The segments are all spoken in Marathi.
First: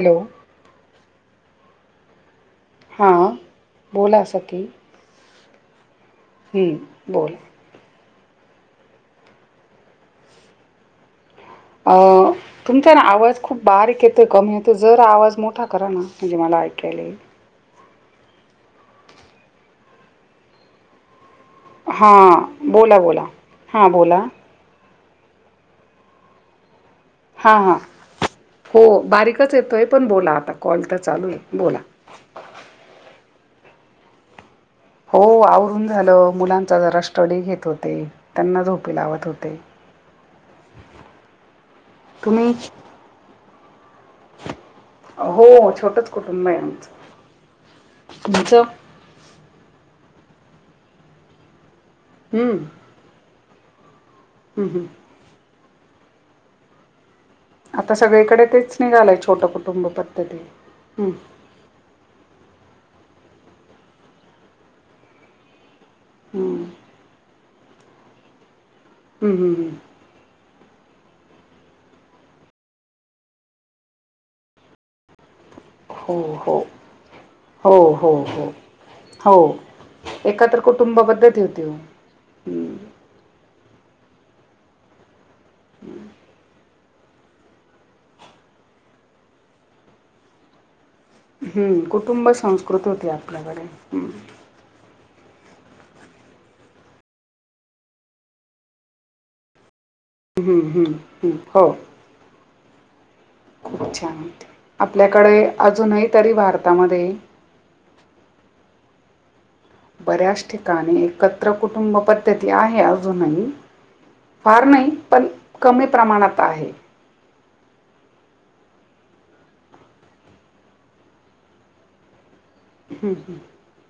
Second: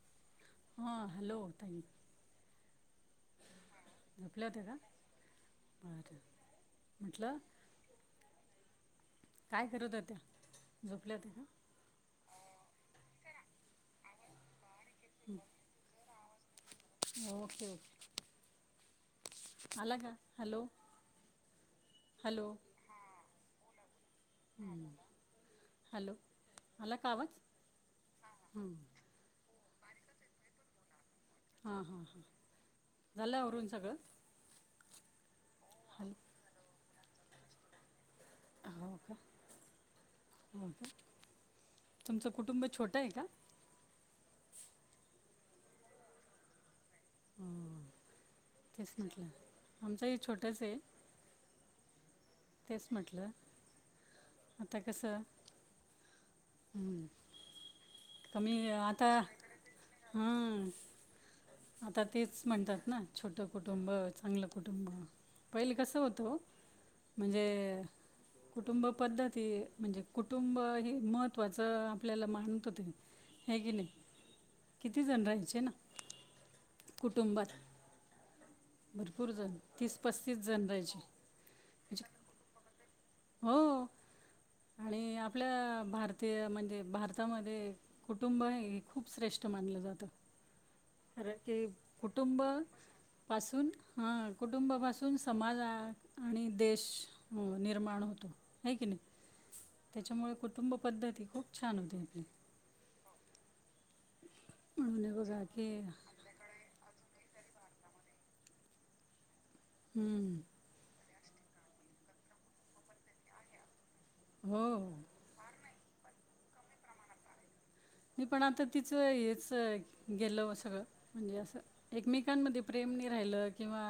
हॅलो. हां, हॅलो. हा. लपल्याते का? ब हम्म बोल. काय करत हो त्या, झोपल्यात का? अ तुमचा ना आवाज खूप बारीक येतो कमी. जर आवाज मोठा करा ना म्हणजे मला ऐकायला ईल. [unintelligible] आला का, हॅलो. हां हॅलो बोला बोला, हां बोला. हॅलो. आला का आवाज. हा हां, हां हो बारीकच येतोय पण बोला आता कॉल तर चालू आहे. हां बोला हां हां, झाल आवरून सगळं. हो आवरून झालं हॅलो मुलांचा जरा स्टडी घेत होते. त्यांना झोपी हो का लावत होते, हो का तुम्ही. ते आहे का. हो छोटच कुटुंब आहे आमचं. हो तुमचं तेस म्हटलं आमचं हे छोटंच आहे. हम्म. तेच म्हटलं हं, आता हं. कस हम्म. आता सगळीकडे तेच निघालंय छोट कुटुंब पद्धती हां हम्. आता तेच म्हणतात ना छोट कुटुंब चांगलं कुटुंब, पहिले कस त होतो हं, म्हणजे कुटुंब हं, पद्धती हं, हं. म्हणजे कुटुंब हे महत्त्वाचं आपल्याला मानतो ते हे की नाही. किती जण राहायचे ना. हो हो, कुटुंबात हो हो हो. भरपूर हो जण तीस पस्तीस एकत्र जण राहायचे कुटुंबा पद्धत होती हो म्हणजे हम्. हो आणि आपल्या भारतीय म्हणजे भार भारतामध्ये कुटुंब हे खूप श्रेष्ठ मानलं जातं. कारण की हं, कुटुंब संस्कृती होती आपल्याकडे पासून, हा कुटुंबापासून समाजा आणि देश निर्माण होतो. आहे की नाही त्याच्यामुळे हं, कुटुंब हं, पद्धती हं. खूप हो छान होते आपली. खूप छान म्हणून हे आपल्याकडे बघा की अजूनही तरी भारतामध्ये हम्म, बऱ्याच ठिकाणी एकत्र कुटुंब पद्धती आहे अजूनही. फार नाही हो पण कमी प्रमाणात आहे. [unintelligible] मी पण आता तिच हेच गेल सगळं म्हणजे असं एकमेकांमध्ये. प्रेमनी राहिलं किंवा.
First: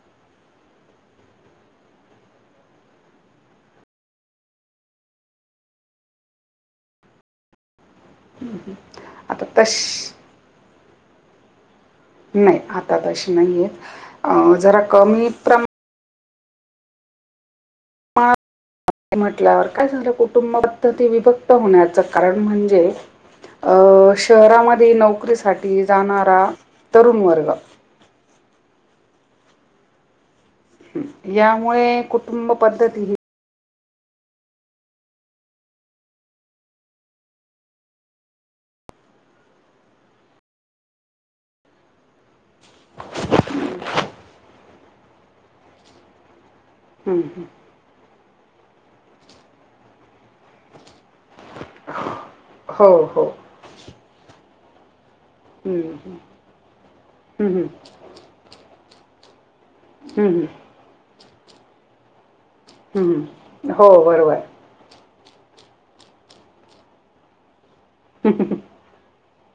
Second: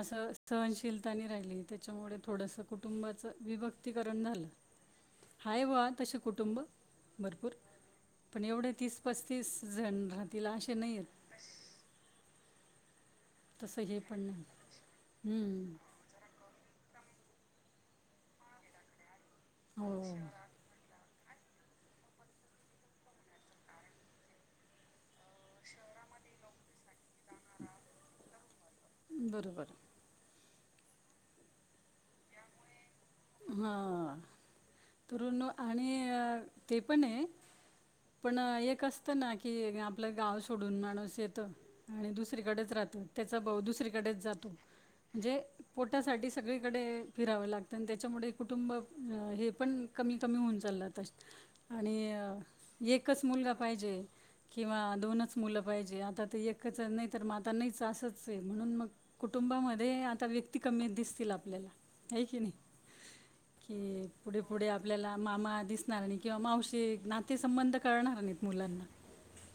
असं सहनशीलतानी राहिली त्याच्यामुळे थोडसं कुटुंबाचं विभक्तीकरण झालं. हाय वा तसें कुटुंब भरपूर. पण एवढे तीस आता पस्तीस जण तश राहतील असे नाही आहेत. नाही आता तशी नाही तसं हे पण नाही आहेत जरा कमी प्रमान. हम्म. म्हटल्यावर काय हो चांगलं कुटुंब. तर ते विभक्त होण्याचं कारण म्हणजे. शहरामध्ये नोकरीसाठी जाणारा तरुण वर्ग. बरोबर यामुळे कुटुंब पद्धती ह हा तरुण आणि ते पण आहे पण एक असतं ना की आपलं गाव सोडून माणूस येतं. आणि दुसरीकडेच राहतो त्याचा भाऊ दुसरीकडेच जातो म्हणजे पोटासाठीच. सगळीकडे हं, हं. फिरावं लागत. प त्याच्यामुळे कुटुंब हे पण कमी कमी होऊन चाललं त आणि. हो, एकच हो. मुलगा पाहिजे किंवा दोनच. मुलं हं, पाहिजे हं. आता एकच नाही तर मग हं, आता हं. नाहीच असच आहे म्हणून मग कुटुंबामध्ये. रे आता हं, हं. व्यक्ती कमीत दिसतील आपल्याला हे की नाही. हं, हं. हो, कि पुढे बरोबर. पुढे आपल्याला मामा दिसणार आणि किंवा मावशी नातेसंबंध. कळणार हं, नाहीत हं. मुलांना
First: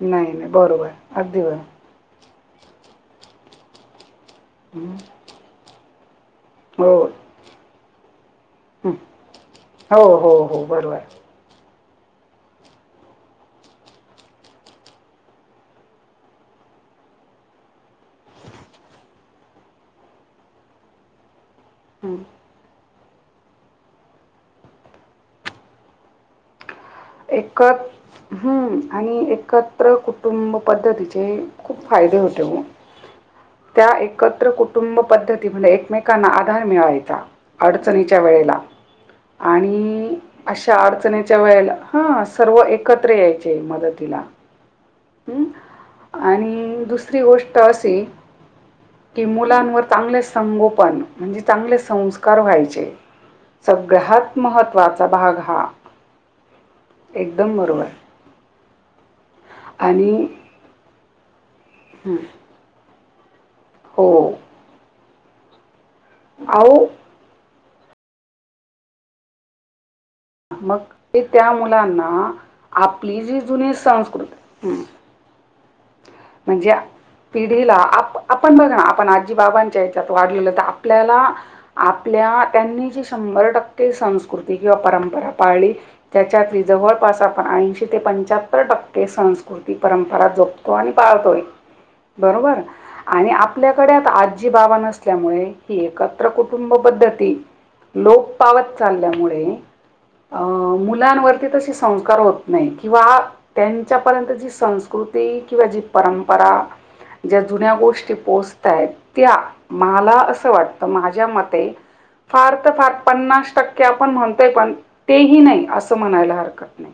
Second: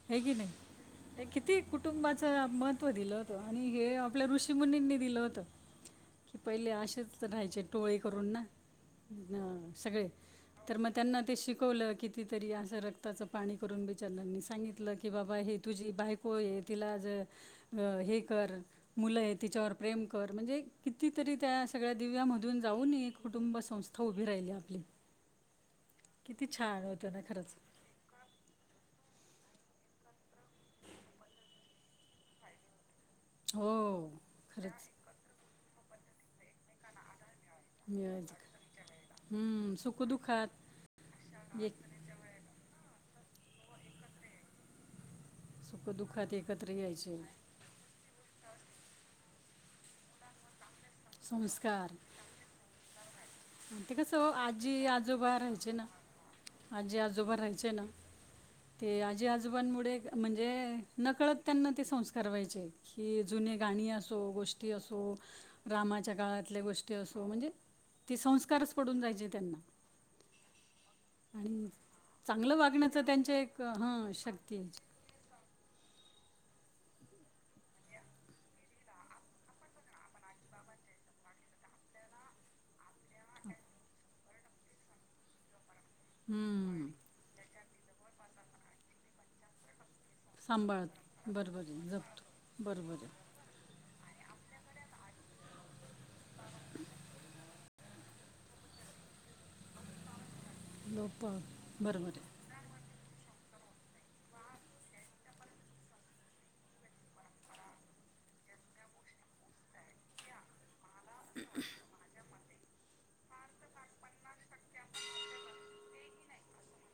हे नाही, की बरोबर. नाही अगदी किती बरोबर. कुठ. कुटुंबाचं महत्त्व दिलं होतं आणि हे आपल्या ऋषी हं. मुनींनी दिलं होत. की पहिले हो. असेच राहायचे टोळे करून ना. हं. ह हो, सगळे हो, हो. तर मग बरोबर. त्यांना ते शिकवलं कितीतरी अस. असं रक्ताचं पाणी करून विचारलंनी सांगितलं की बाबा हे तुझी बायको आहे तिला आजं. हे कर मुलं आहे तिच्यावर प्रेम कर म्हणजे कितीतरी त्या सगळ्या हं. दिव्यामधून जाऊन कुटुंब संस्था उभी राहिली आपली किती छान होते एकत हम आणि एकत्र कुटुंब पद्धतीचे खूप फायदे होते वो हो त्या एकत्र खरंच कुटुंब पद्धती म्हणजे एकमेक कांना आधार मिळायचा अडचणीच्या मी वेळेला हम्म, आणि सुखदुःखात अशा अडचणीच्या एक वेळेला हा सर्व एकत्र यायचे मदतीला हम् सुखदुःखात एकत्र आणि यायचे दुसरी गोष्ट असे की मुलांवर चांगले संगोपन म्हणजे चांगले संस्कार संका करवा्हायचे आणि ते कसं आजी आजोबा भाग हा रहायचे ना आजी आजोबां एकदम राहचे ना बरोबर ते आजी आजोबांमुळे आणि म्हणजे नकळत त्यांना ते हं संस्कार व्हायचे की जुने गाणी हो. असो गोष्टी असो. रामाच्या काळातल्या अहो गोष्टी असो म्हणजे ते संस्कारच पडून जायचे त्यांना. मग ते त्या आणि मुलांना चांगलं वागण्याच आपली त्यांच्या जी एक जुनी हं शक्ती संस्कृती आहे. म्हणजे पिढीला आप आपण बघ ना आपण आजी बाबांच्या हच्यात वाढलेलं तर आपल्याला. आपल्या त्यांनी जी शंभर टक्के संस्कृती किंवा परंपरा पाळली त्याच्यात हम्म, जवळपास आपण ऐंशी ते पंच्याहत्तर टक्के संस्कृत परंपरा जोपतो आणि सांभाळतो आहे बरोबर जपतो आणि बरोबर आहे आणि आपल्याकडे आजी बाबा नसल्यामुळे ही एकत्र कुटुंब पद्धती लोक पावत चालल्यामुळे अ लोप मुलांवरती तसे बरोबर संस्कार होत आहे नाही किंवा त्यांच्यापर्यंत जी संस्कृती किंवा जी परंपरा ज्या जुन्या गोष्टी पोहोचताय त्या असं वाटतं माझ्या मते, फार तर फार पन्नास टक्के आपण म्हणतोय पण तेही नाही असं म्हणायला हरकत नाही.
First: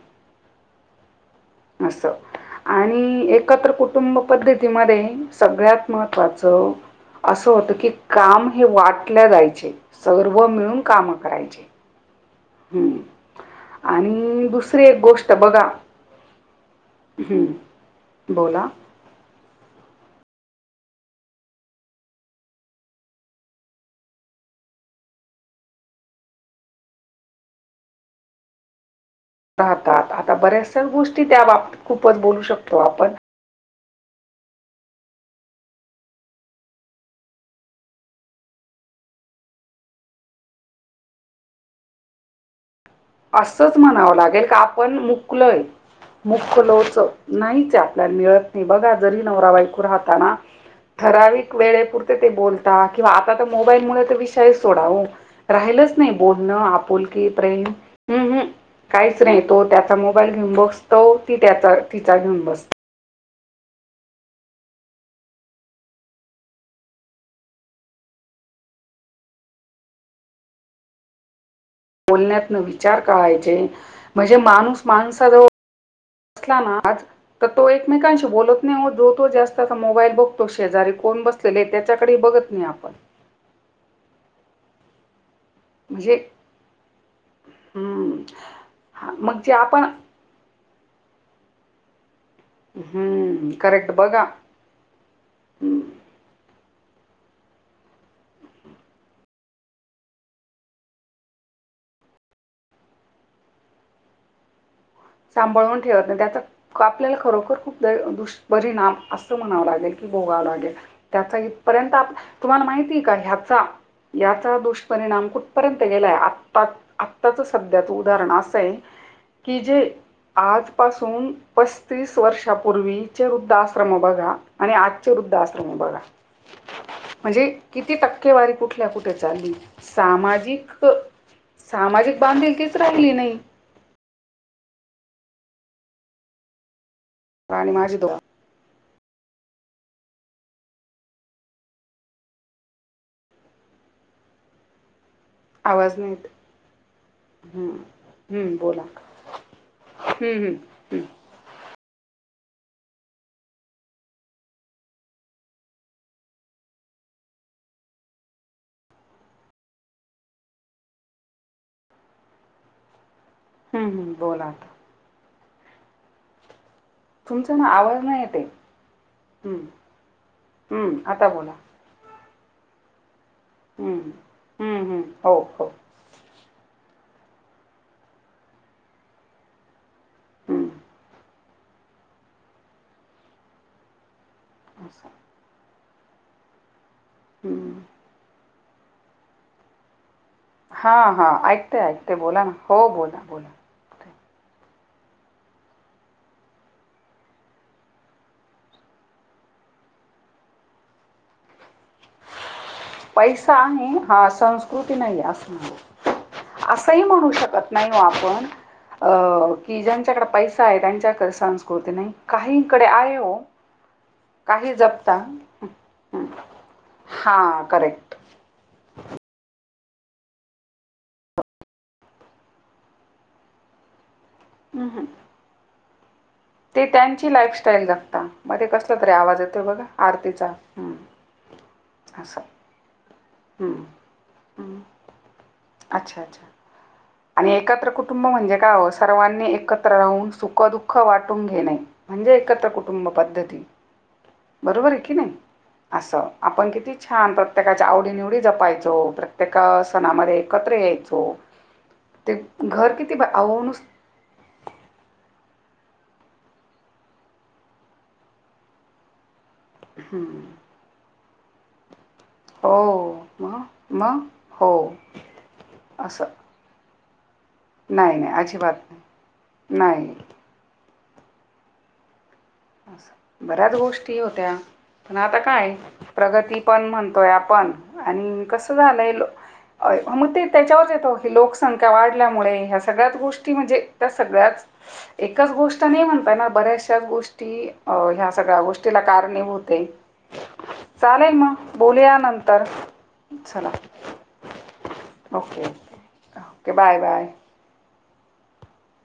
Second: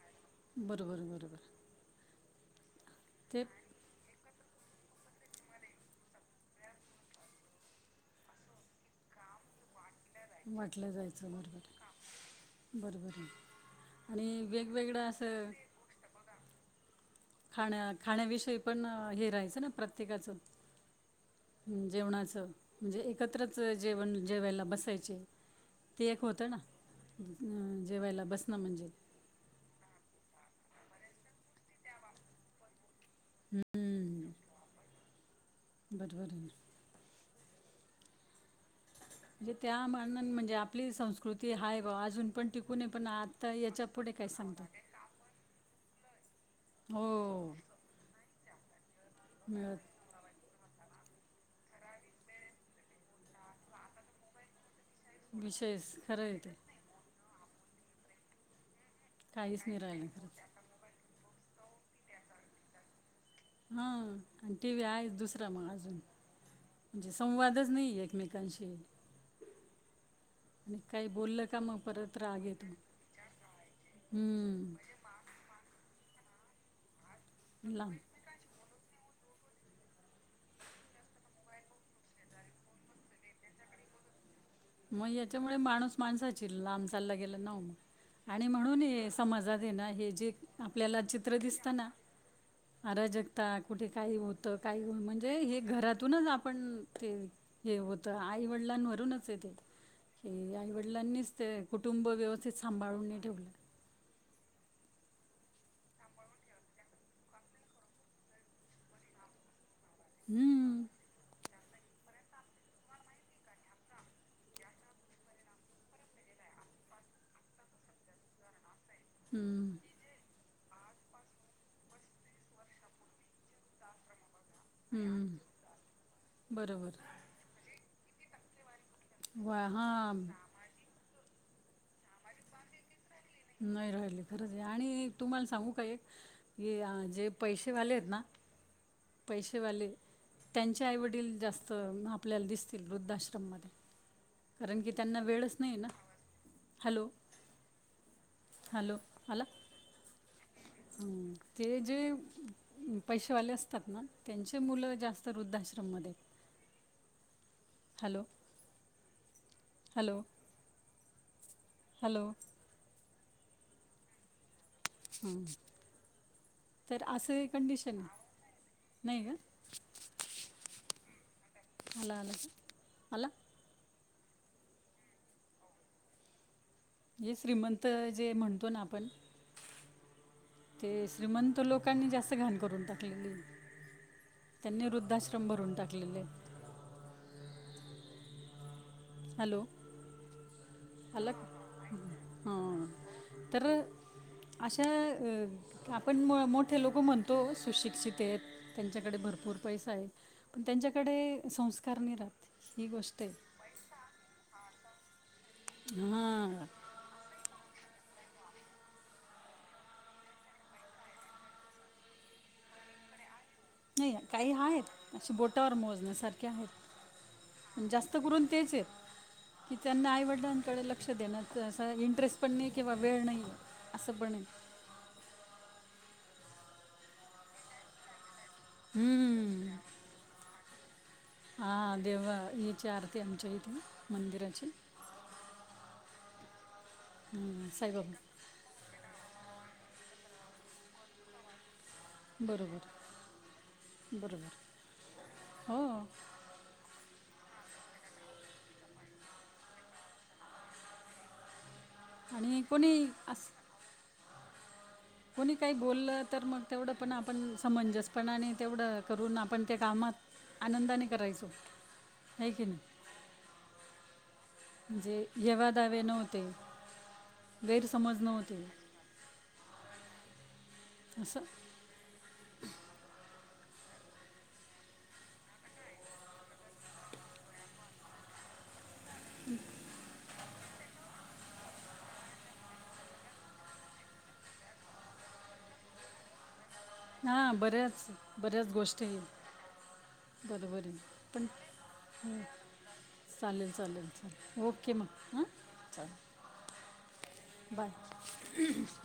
बरोबर बरोबर. अस आणि ते एकत्र कुटू कुटुंब पद्धतीमध्ये सगळ्यात महत्त्वाच. असं होतं की काम हे वाट ल्या जायचे सर्व मिळून वाटलं काम जायचं बरोबर करायचे. आहे. हम्म बरोबर आहे आणि दुसरी एक वेगवेगळं गोष्ट असं बघा, हं, खाण्या खाण्याविषयी बोला पण हे राहायचं ना प्रत्येकाच जेवणाचं म्हणजे एकत्रच जेवण जेवायला बसायचे. ते एक होतं ना जेवायला बसण म्हणजे, राहतात आता बऱ्याचश गोष्टी त्या बाबतीत खूपच बोलू शकतो आपण, हम्म. [unintelligible] म्हणजे त्या मनान आपली संस्कृती आहे बवा अजून पण टिकू कुणीपण असंच म्हणावं लागेल का आपण मुकलोय. मुख लोच हो नाहीच. आपल्याला मिळत नाही बघा जरी नवरा मिळत बायको राहत ना. ठराविकता वेळेपुरते ते बोलता किंवा आता तर मोबाईल मुळे तर विषय सोडाव. राहिलच विशेष नाही खरं आहे ते बोलणं आपुल े प्रेम. काहीच नाही तो त्याचा मोबाईल घेऊन ब तो ती त्याचा तिचा घेऊन बसते. हा आणि टी व्ही आहे दुसरा मग अजून, म्हणजे संवादच नाही एकमेकांशी, आणि काही बोललं का मग परत राग बण्यात येतो विचार करायचे म्हणजे हम्म, माणूस मा [unintelligible] की तो लांब एकमेकांशी बोलत नाही जो तो ज्याचा त्याचा मोबाईल बघतो शेजारी कोण बसलेले त्याच्याकडे बघत नाही आपण. मग याच्यामुळे माणूस म्हणजे माणसाची लांब चालला गेला नाहाओ हम्म. आणि म्हणून ये हा, मग जे समाजात ये आपण हे जे आपल्याला चित्र दिसतना. अराजकता हम्म, कुठे करेक्ट काही बघा होतं काही हो म्हणजे हे हम्म. घरातूनच आपण ते हे होत आई वडिलां [unintelligible] य तेे की आईवडिलांनीच ते कुटुंब व्यवस्थित सांभाळून नाही ठेवलं. सांभाळवून ठेवत नाही त्याचा आपल्याला खरोखर खूप दुष् बरिणाम असं म्हणावं लागेल बोगावं लागेल हम्म, त्याचा इथपर्यंत तुम्हाला माहिती का ह्याचा याचा दुष्परिणाम कुठ र्यंत गेलाय आ आताच सध्याच उदाहरण असं आहे की हम्म, जे आजपासून पस्तीस वर्षापूर्वी चे वृद्ध आश्रम बघा आणि आजचे वृद्ध हम्म. आश्रम बघा बरोबर. म्हणजे किती टक्केवारी कुठल्या कुठे चालली वा हां, सामाजिक सामाजिक बांधिलकीच राहिली नाही. नाही राहिली खरंच आहे आणि तुम्हाला सांगू का एक क जे आणि पैसेवाले माझी दो आहेत ना, पैसेवाले त्यांचे आईवडील जास्त आपल्याला दिसतील वृद्धाश्रममध्ये. कारण की त्यांना वेळच नाही ना. आवाज नाहीत हॅलो, हम हम्म बोला हॅलो, आला? हम्म हम्म हम्म हं, ते जे पैसेेवाले असतात ना त्यांचे मुलं जास्त वृद्धाश्रममध्ये हॅलो हॅलो हॅलो हम्म बोला ह तर असं ही तुमचा ना कंडिशन आवाज नाही येते आहे नाही ग हम्म, हम्म आता बोला अला अला अला हम्म हम्म हम्म हो हो ये श्रीमंत जे म्हणतो ना आपण हम्म, ते श्रीमंत लोकांनी जास्त घाण करून टाकलेली त्यांनी असं. वृद्धाश्रम भरून टाकलेले हम्म हॅलो हां, अला हां. ऐकते, ऐकते. बोला ना. हा हो, बोला, बोला. तर अशा अ आपण मोठे लोक म्हणतो सुशिक्षित आहेत त्यांच्याकडे भरपूर पैसा आहे पण त्यांच्याकडे संस्कार नाही ऱ्हात. पैसा आहे हा संस्कृती नाही अस म्ह हां असंही म्हणू शकत नाही ओ आपण अ की ज्यांच्याकडे पैसा आहे त्यांच्याकडे संस्कृती नाही काहीकडे आहे हो नाही काही आहेत जपता. अे हं, बोटावर हं. मोजण्यासारखे आहेत हां, करेक्ट. जास्त करून तेच हेत. कि त्यांना आईवडिलांकडे लक्ष देण्यात अस इंटरेस्ट पण नाही किंवा वेळ नाही असं बणेल हम् हम ते त्यांची लाईफस्टाईल जगता मग ते कसला तरी आवाज येतो हम्म. बघा आरतीचा ह देव असं. हची आरती आमच्या इथ हं, मंदिराची हं. अच्छा अच्छा आणि हम्म, एकत्र कुटुंब साईबाबा म्हणजे काय सर्वांनी एकत्र राहून सुख दुःख वाटून घेणे. म्हणजे एकत्र कुटुंब बरोबर पद्धती बरोबर आहे की नाही हो असं आपण किती छान प्रत्येकाच्या आवडीनिवडी जपायचो प्रत्येक सणामध्ये एकत्र यायचो ते आणि घर कोणी किती अस आव नुस कोणी काही बोललं तर मग तेवढं पण आपण समंजस पणाने आणि तेवढं करून आपण त्या कामात हं. आनंदाने करायचो आहे की नाही हो म म म्हणजे यवा दावे नव्हते नाही गैरसमज नाही नव्हते अजिबात नाही अस बऱ्याच गोष्टी होत्या. पन आता काय प्रगती पण म्हणतोय आपण आणि कसं झालंय मग त्याच्यावर कस होतय लोक संख्या वाढल्यामुळे ह्या सगळ्याच गोष्टी म्हणजे त्या सगळ्यात एकच गोष्ट नाही म्हणताय ना बऱ्याचशा गोष्टी हां की अ बऱ्याच ह्या सगळ्या बऱ्याच गोष्टीला गोष्टी आहेत कारणीभूते बरोबर आहे चालेल पण मग बोलूया नंतर चालेल चला चालेल चालेल ओके मग हां ओके ओक बाय बाय बंद